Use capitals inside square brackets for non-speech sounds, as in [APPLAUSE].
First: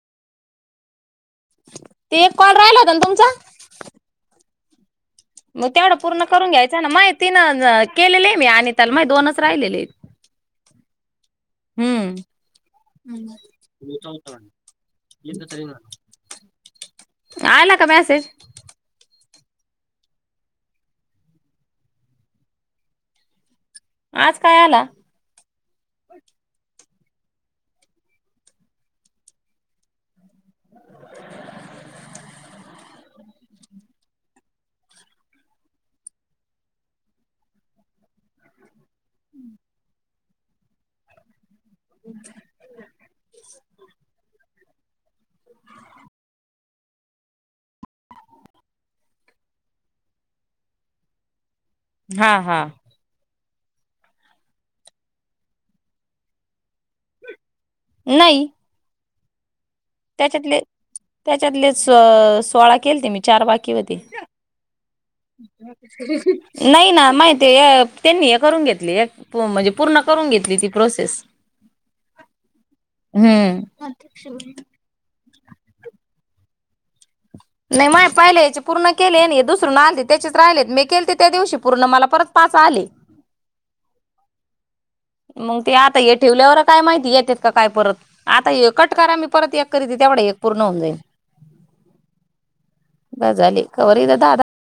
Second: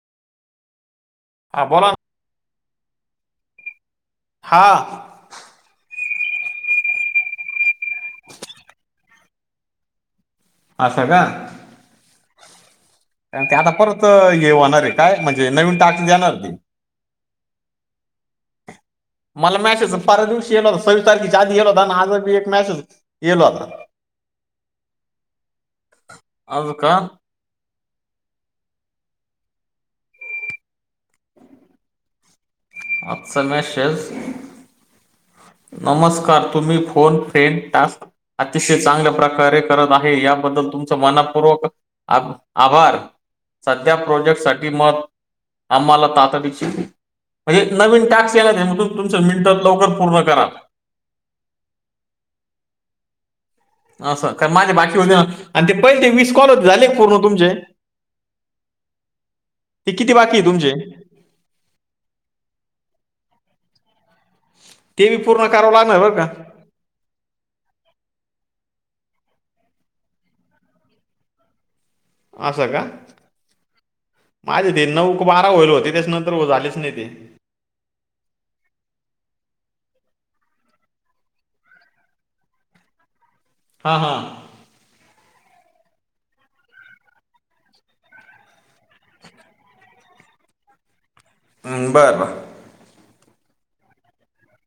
हा बोला ना. ते एक कॉल राहिलावताना तुमचा? हा. मग तेवढं पूर्ण करून घ्यायचं ना मग मी केलेले आहे माहिती हाय आणि त्याला माझे दोनच राहिले आहेत. असं का? हम्म. ते आता परत हे होणार आहे, काय म्हणजे नवीन टास्क देणार आहेत. आला का मेसेज? मला मॅसेच फारच आधी आला होता, आजच एक मेसेज गेला होता. आज काय आला? आज का? आजचा मेसेज. नमस्कार तुम्ही फोन फ्रेन टास्क. अतिशय चांगल्या प्रकारे करत आहे याबद्दल तुमच मनापूर्वक आभ आभार सध्या प्रोजेक्टसाठी मत आम्हाला तातडीच म्हणजे नवीन टास्क येला म्हग तून तुमचं मिनटात लवकर पूर्ण करा. हा हा. असं का बाकी होते ना, माझे आणि ते पहिले वीस कॉल झाले का तुमचे. नाही. ते किती बाकी आहे त्याच्यातले तुमचे त्याच्यातले सोळा केलते मी चार बाकी होते. ते भी पूर्ण करावं लागणार बर का. नाही ना माहिती त्यांनी हे करून घेतली म्हणजे, पूर्ण करून घेतली ती प्रोसेस. असं का हम्म. माझे ते नऊ बारा व्हायला होते, त्यानंतर झालेच नाय ते. नाही माय पहिले याचे पूर्ण केले नाही दुसरून आलती त्याचेच राहिलेत मी केले ते त्या दिवशी पूर्ण मला परत पाच आले. हो [INAUDIBLE] हा हा. मंग ते आता ये ठेवल्यावर काय माहिती येतेत का काय परत. आता ये कट करा मी परत एक करीते तेवढं एक पूर्ण होऊन जाईल. हम्म बरं बरं. गजाली कवरी दादा